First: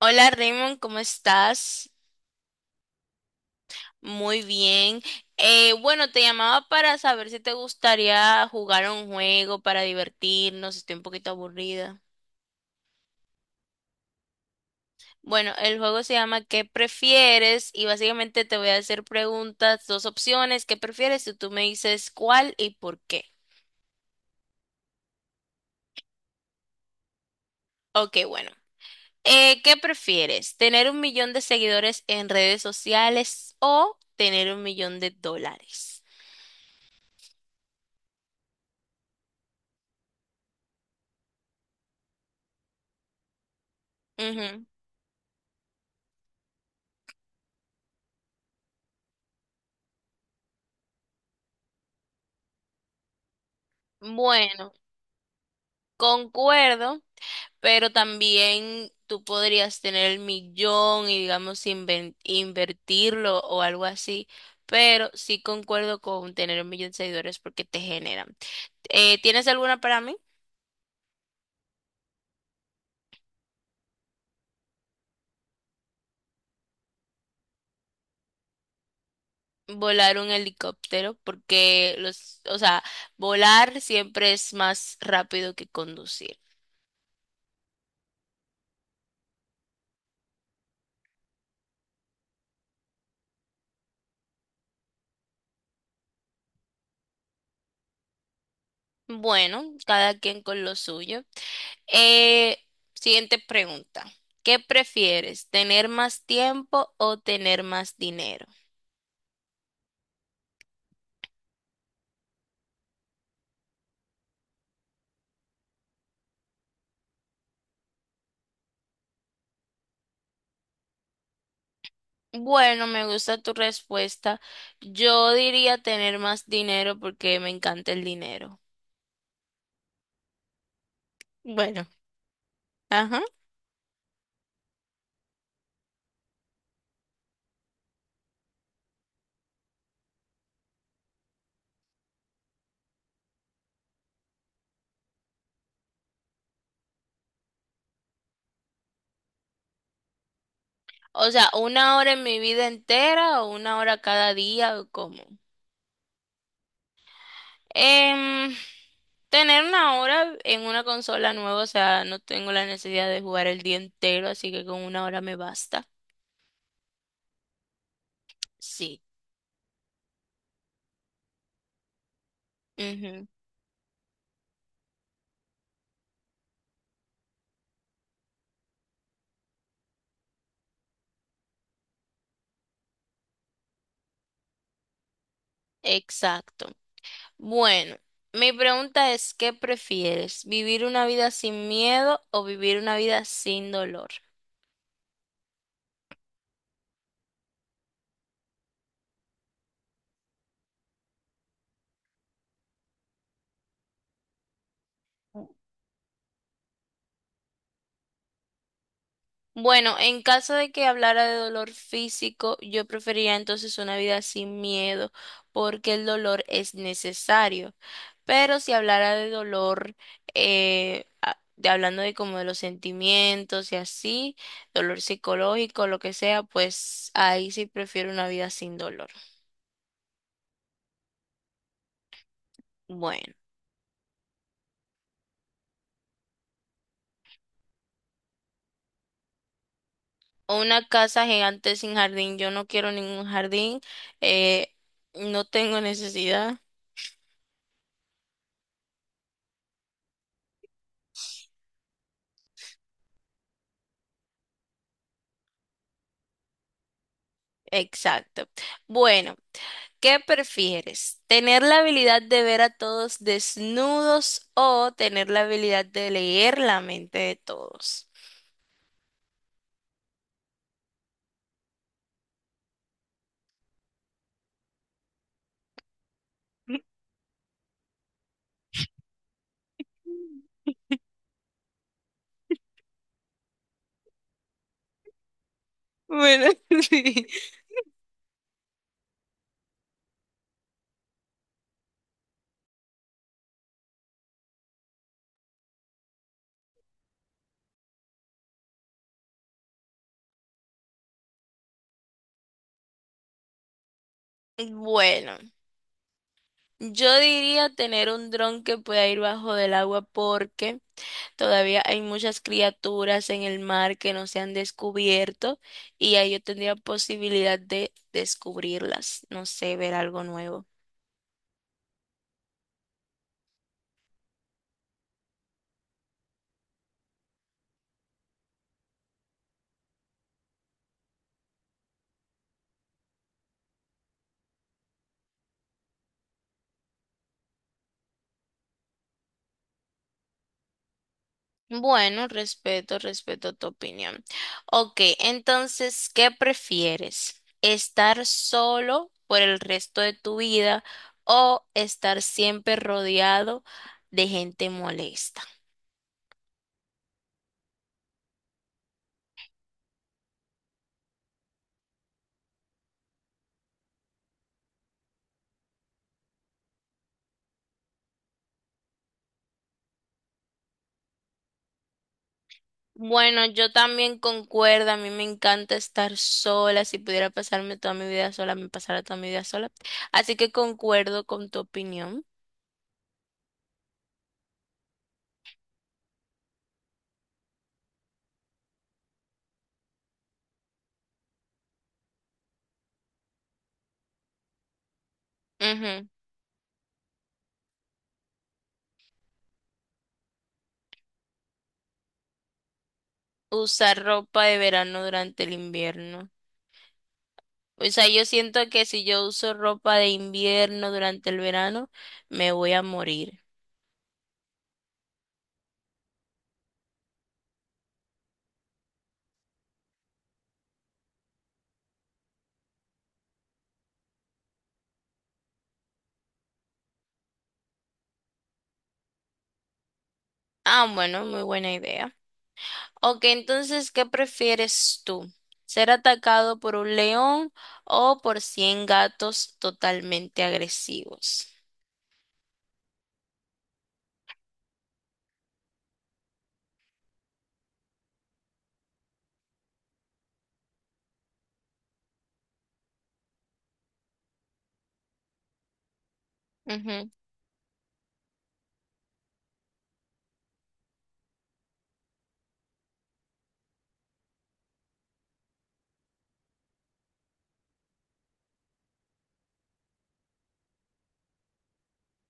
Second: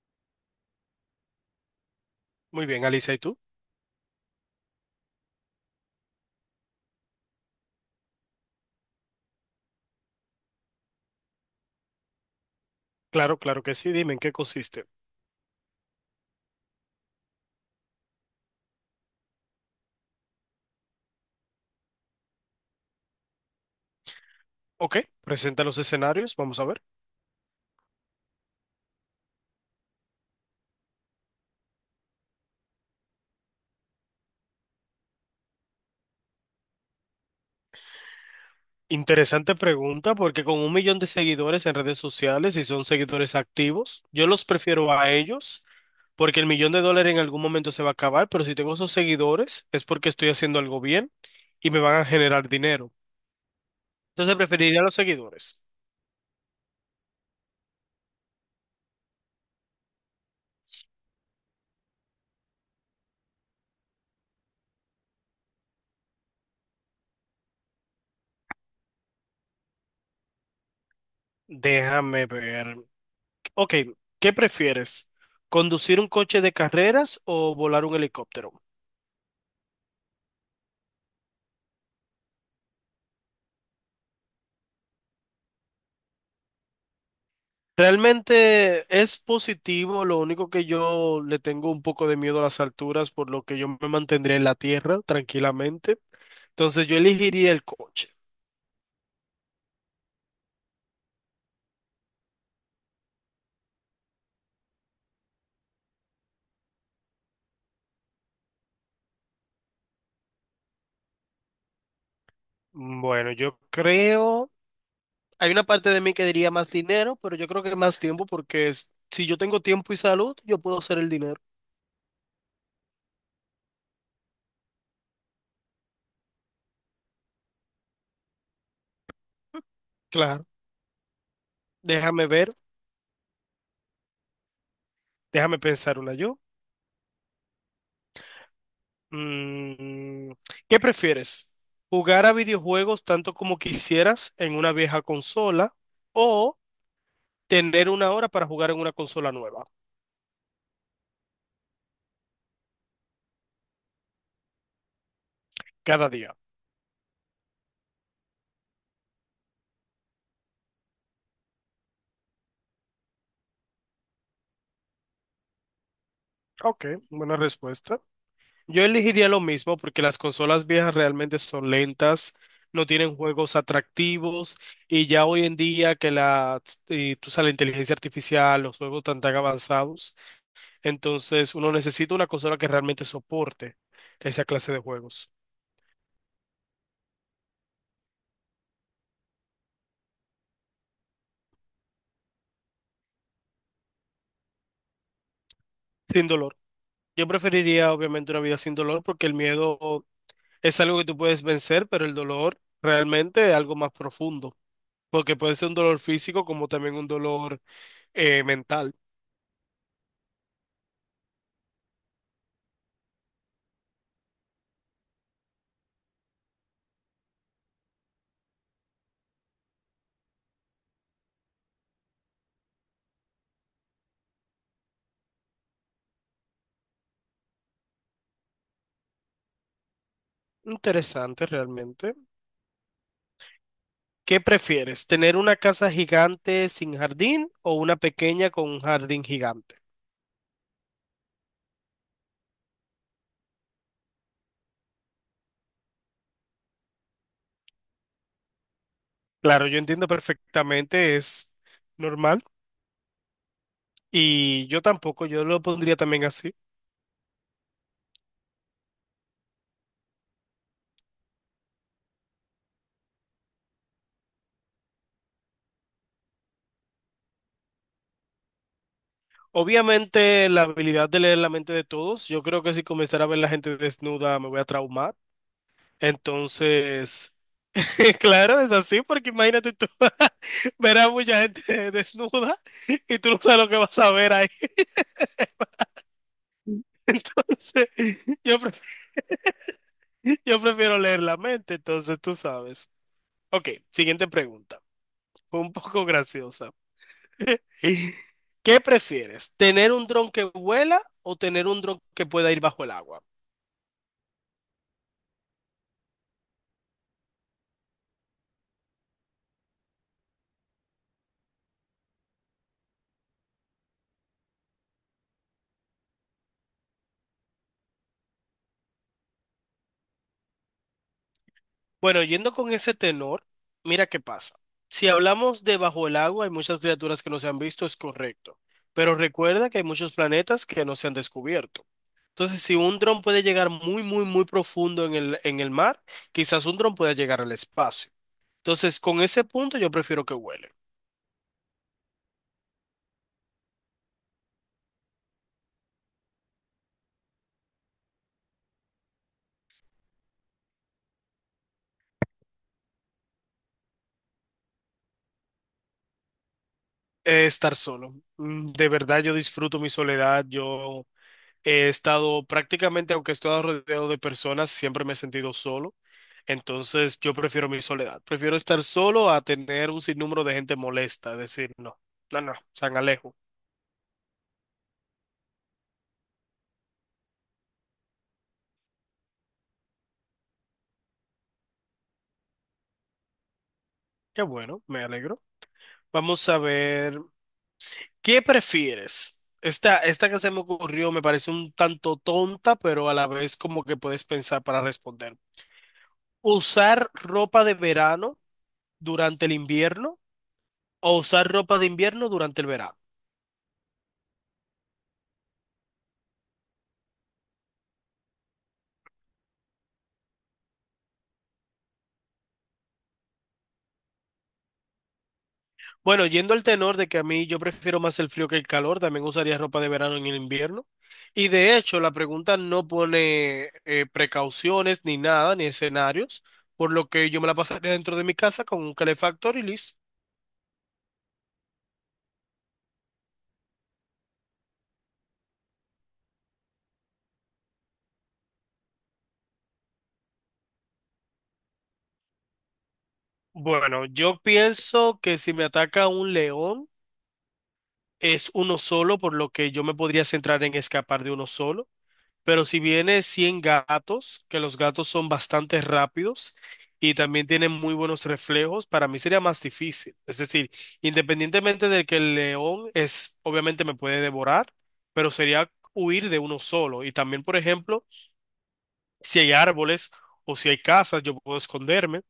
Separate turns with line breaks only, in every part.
Hola Raymond, ¿cómo estás?
Muy bien, Alicia, ¿y tú?
Muy bien. Bueno, te llamaba para saber si te gustaría jugar un juego para divertirnos. Estoy un poquito aburrida.
Claro, claro que sí. Dime en qué consiste.
Bueno, el juego se llama ¿Qué prefieres? Y básicamente te voy a hacer preguntas, dos opciones. ¿Qué prefieres? Y tú me dices cuál y por qué.
Ok, presenta los escenarios, vamos a ver.
Ok, bueno. ¿Qué prefieres? ¿Tener un millón de seguidores en redes sociales o tener 1.000.000 de dólares?
Interesante pregunta, porque con 1 millón de seguidores en redes sociales, y son seguidores activos, yo los
Ujú.
prefiero a ellos, porque el 1 millón de dólares en algún momento se va a acabar, pero si tengo esos seguidores es porque estoy haciendo algo bien y me van a generar dinero. Entonces
Bueno,
preferiría a los seguidores.
concuerdo. Pero también tú podrías tener el millón y digamos invertirlo o algo así, pero sí concuerdo con tener 1.000.000 de seguidores porque te generan. ¿Tienes alguna para mí?
Déjame ver. Ok, ¿qué prefieres? ¿Conducir un coche de carreras o volar un helicóptero?
Volar un helicóptero porque los, o sea, volar siempre es más rápido que conducir.
Realmente es positivo, lo único que yo le tengo un poco de miedo a las alturas, por lo que yo me mantendría en la tierra tranquilamente. Entonces yo elegiría el coche.
Bueno, cada quien con lo suyo. Eh, Siguiente pregunta. ¿Qué prefieres, tener más tiempo o tener más dinero?
Bueno, yo creo, hay una parte de mí que diría más dinero, pero yo creo que más tiempo si yo tengo tiempo y salud, yo puedo hacer el dinero.
Bueno, me gusta tu respuesta. Yo diría tener más dinero porque me encanta el dinero.
Claro.
Bueno,
Déjame ver,
ajá.
déjame pensar una yo. Mm, ¿Qué prefieres? ¿Jugar a videojuegos tanto como quisieras en una vieja consola o tener 1 hora para jugar en una consola nueva
O sea, una hora en mi vida entera o una hora cada día o cómo.
cada día?
Em, Tener una hora en una consola nueva, o sea, no tengo la necesidad de jugar el día entero, así que con una hora me basta.
Ok, buena respuesta. Yo
Sí.
elegiría lo mismo porque las consolas viejas realmente son lentas, no tienen
Ujú.
juegos atractivos y ya hoy en día que la, y tú sabes, la inteligencia artificial, los juegos tan tan avanzados, entonces uno necesita una consola que realmente soporte esa clase de juegos
Exacto. Bueno, mi pregunta es, ¿qué prefieres? ¿Vivir una vida sin miedo o vivir una vida sin dolor?
sin dolor. Yo preferiría obviamente una vida sin dolor porque el miedo es algo que tú puedes vencer, pero el dolor realmente es algo más profundo. Porque puede ser un dolor físico como también un dolor mental.
Bueno, en caso de que hablara de dolor físico, yo preferiría entonces una vida sin miedo porque el dolor es necesario. Pero si hablara de dolor, hablando de como de los sentimientos y así, dolor psicológico, lo que sea, pues ahí sí prefiero una vida sin dolor.
Interesante realmente.
Bueno.
¿Qué prefieres? ¿Tener una casa gigante sin jardín o una pequeña con un jardín gigante?
O una casa gigante sin jardín. Yo no quiero ningún jardín. eh, no tengo necesidad.
Claro, yo entiendo perfectamente, es normal y yo tampoco, yo lo pondría también así.
Exacto. Bueno, ¿qué prefieres? ¿Tener la habilidad de ver a todos desnudos o tener la habilidad de leer la mente de todos?
Obviamente la habilidad de leer la mente de todos, yo creo que si comenzara a ver la gente desnuda me voy a traumar. Entonces... Claro, es así, porque imagínate tú ver a mucha gente desnuda y tú no sabes lo que vas a ver ahí.
Bueno, sí.
Entonces, yo prefiero, yo prefiero leer la mente, entonces tú sabes. Ok, siguiente pregunta. Fue un poco graciosa. ¿Qué prefieres? ¿Tener un dron que vuela o tener un dron que pueda ir bajo el agua?
Bueno, yo diría tener un dron que pueda ir bajo del agua porque todavía hay muchas criaturas en el mar que no se han descubierto y ahí yo tendría posibilidad de descubrirlas, no sé, ver algo nuevo.
Bueno, yendo con ese tenor, mira qué pasa. Si hablamos de bajo el agua, hay muchas criaturas que no se han visto, es correcto. Pero recuerda que hay muchos planetas que no se han descubierto. Entonces, si un dron puede llegar muy, muy, muy profundo en el mar, quizás un dron pueda llegar al espacio. Entonces, con ese punto yo prefiero que huele.
Bueno, respeto, respeto tu opinión. Ok, entonces, ¿qué prefieres? ¿Estar solo por el resto de tu vida o estar siempre rodeado de gente molesta?
Estar solo. De verdad, yo disfruto mi soledad. Yo he estado prácticamente, aunque he estado rodeado de personas, siempre me he sentido solo. Entonces yo prefiero mi soledad. Prefiero estar solo a tener un sinnúmero de gente molesta. Decir, no, no, no, San Alejo.
Bueno, yo también concuerdo, a mí me encanta estar sola, si pudiera pasarme toda mi vida sola, me pasara toda mi vida sola. Así que concuerdo con tu opinión.
Qué bueno, me alegro. Vamos a ver, ¿qué prefieres? Esta que se me ocurrió me parece un tanto tonta, pero a la vez como que puedes pensar para responder.
Ujú.
¿Usar ropa de verano durante el invierno o usar ropa de invierno durante el verano?
Usar ropa de verano durante el invierno. O sea, yo siento que si yo uso ropa de invierno durante el verano, me voy a morir.
Bueno, yendo al tenor de que a mí yo prefiero más el frío que el calor, también usaría ropa de verano en el invierno. Y de hecho, la pregunta no pone precauciones ni nada, ni escenarios, por lo que yo me la pasaría dentro de mi casa con un calefactor y listo.
Ah, bueno, muy buena idea. Ok, entonces, ¿qué prefieres tú? ¿Ser atacado por un león o por 100 gatos totalmente agresivos?
Bueno, yo pienso que si me ataca un león es uno solo, por lo que yo me podría centrar en escapar de uno solo. Pero si viene 100 gatos, que los gatos son bastante rápidos y también tienen muy buenos reflejos, para mí sería más difícil. Es decir, independientemente de que el león es, obviamente me puede devorar, pero sería huir de uno solo. Y también, por ejemplo, si hay árboles o si hay casas, yo puedo esconderme.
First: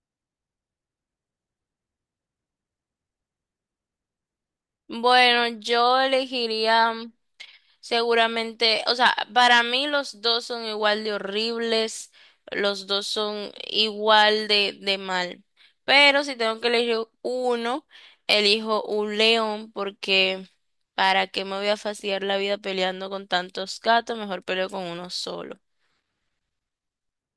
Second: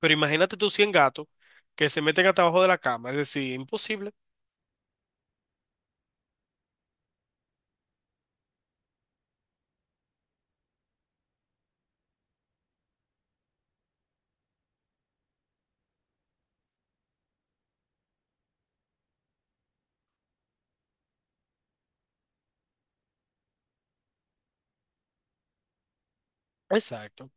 Pero imagínate tú 100 gatos que se meten hasta abajo de la cama. Es decir, imposible.
Bueno, yo elegiría seguramente, o sea, para mí los dos son igual de horribles, los dos son igual de mal, pero si tengo que elegir uno, elijo un león porque para qué me voy a fastidiar la vida peleando con tantos gatos, mejor peleo con uno solo.
Exacto.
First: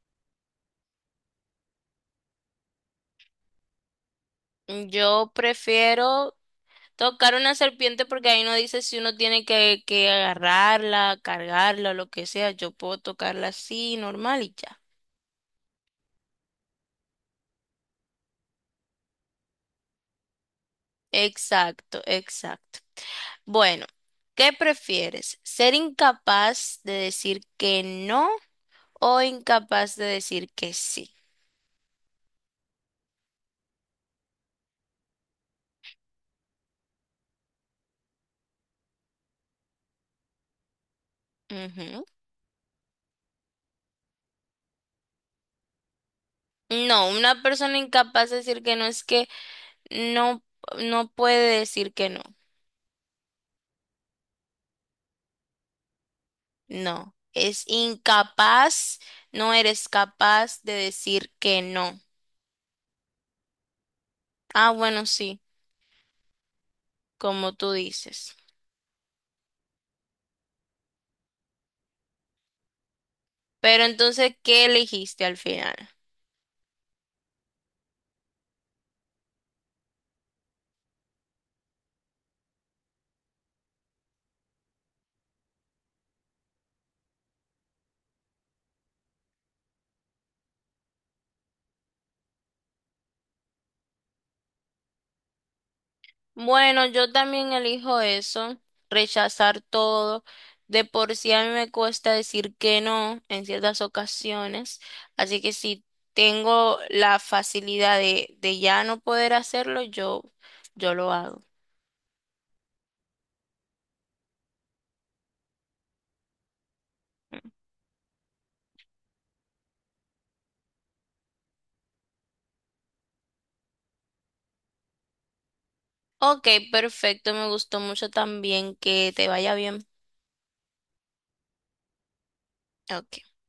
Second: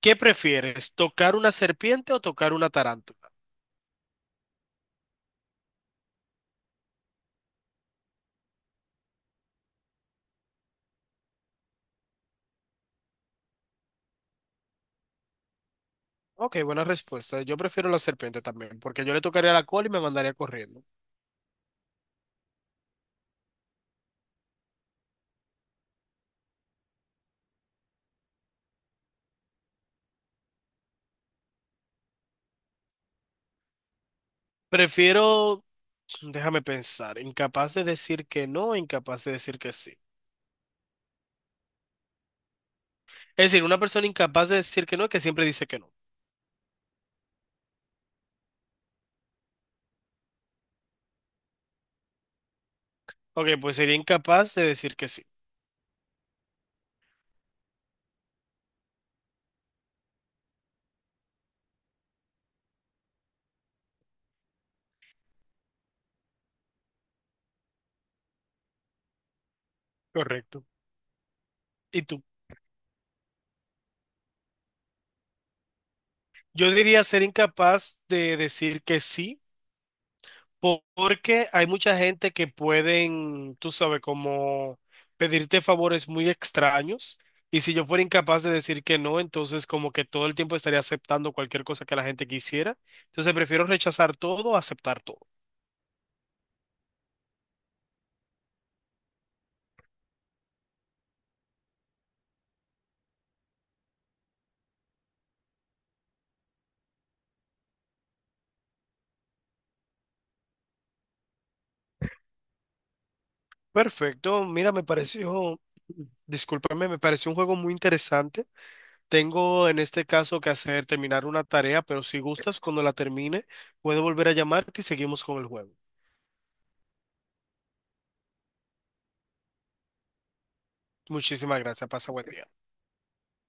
¿Qué prefieres, tocar una serpiente o tocar una tarántula?
Yo prefiero tocar una serpiente porque ahí no dice si uno tiene que agarrarla, cargarla o lo que sea. Yo puedo tocarla así, normal y ya.
Ok, buena respuesta. Yo prefiero la serpiente también, porque yo le tocaría la cola y me mandaría corriendo.
Exacto, exacto. Bueno, ¿qué prefieres? ¿Ser incapaz de decir que no o incapaz de decir que sí?
Prefiero, déjame pensar, incapaz de decir que no, incapaz de decir que sí.
Ujú.
Es decir, una persona incapaz de decir que no, que siempre dice que no.
No, una persona incapaz de decir que no es que no, no puede decir que no.
Ok, pues sería incapaz de decir que sí.
No, es incapaz, no eres capaz de decir que no. Ah, bueno, sí, como tú dices.
Correcto. ¿Y tú?
Pero entonces, ¿qué elegiste al final?
Yo diría ser incapaz de decir que sí. Porque hay mucha gente que pueden, tú sabes, como pedirte favores muy extraños. Y si yo fuera incapaz de decir que no, entonces como que todo el tiempo estaría aceptando cualquier cosa que la gente quisiera. Entonces prefiero rechazar todo, a aceptar todo.
Bueno, yo también elijo eso, rechazar todo. De por sí a mí me cuesta decir que no en ciertas ocasiones, así que si tengo la facilidad de ya no poder hacerlo, yo lo hago.
Perfecto. Mira, me pareció, discúlpame, me pareció un juego muy interesante. Tengo en este caso que hacer terminar una tarea, pero si gustas, cuando la termine, puedo volver a llamarte y seguimos con el juego.
Ok, perfecto, me gustó mucho también que te vaya bien.
Muchísimas gracias. Pasa buen día.
Ok.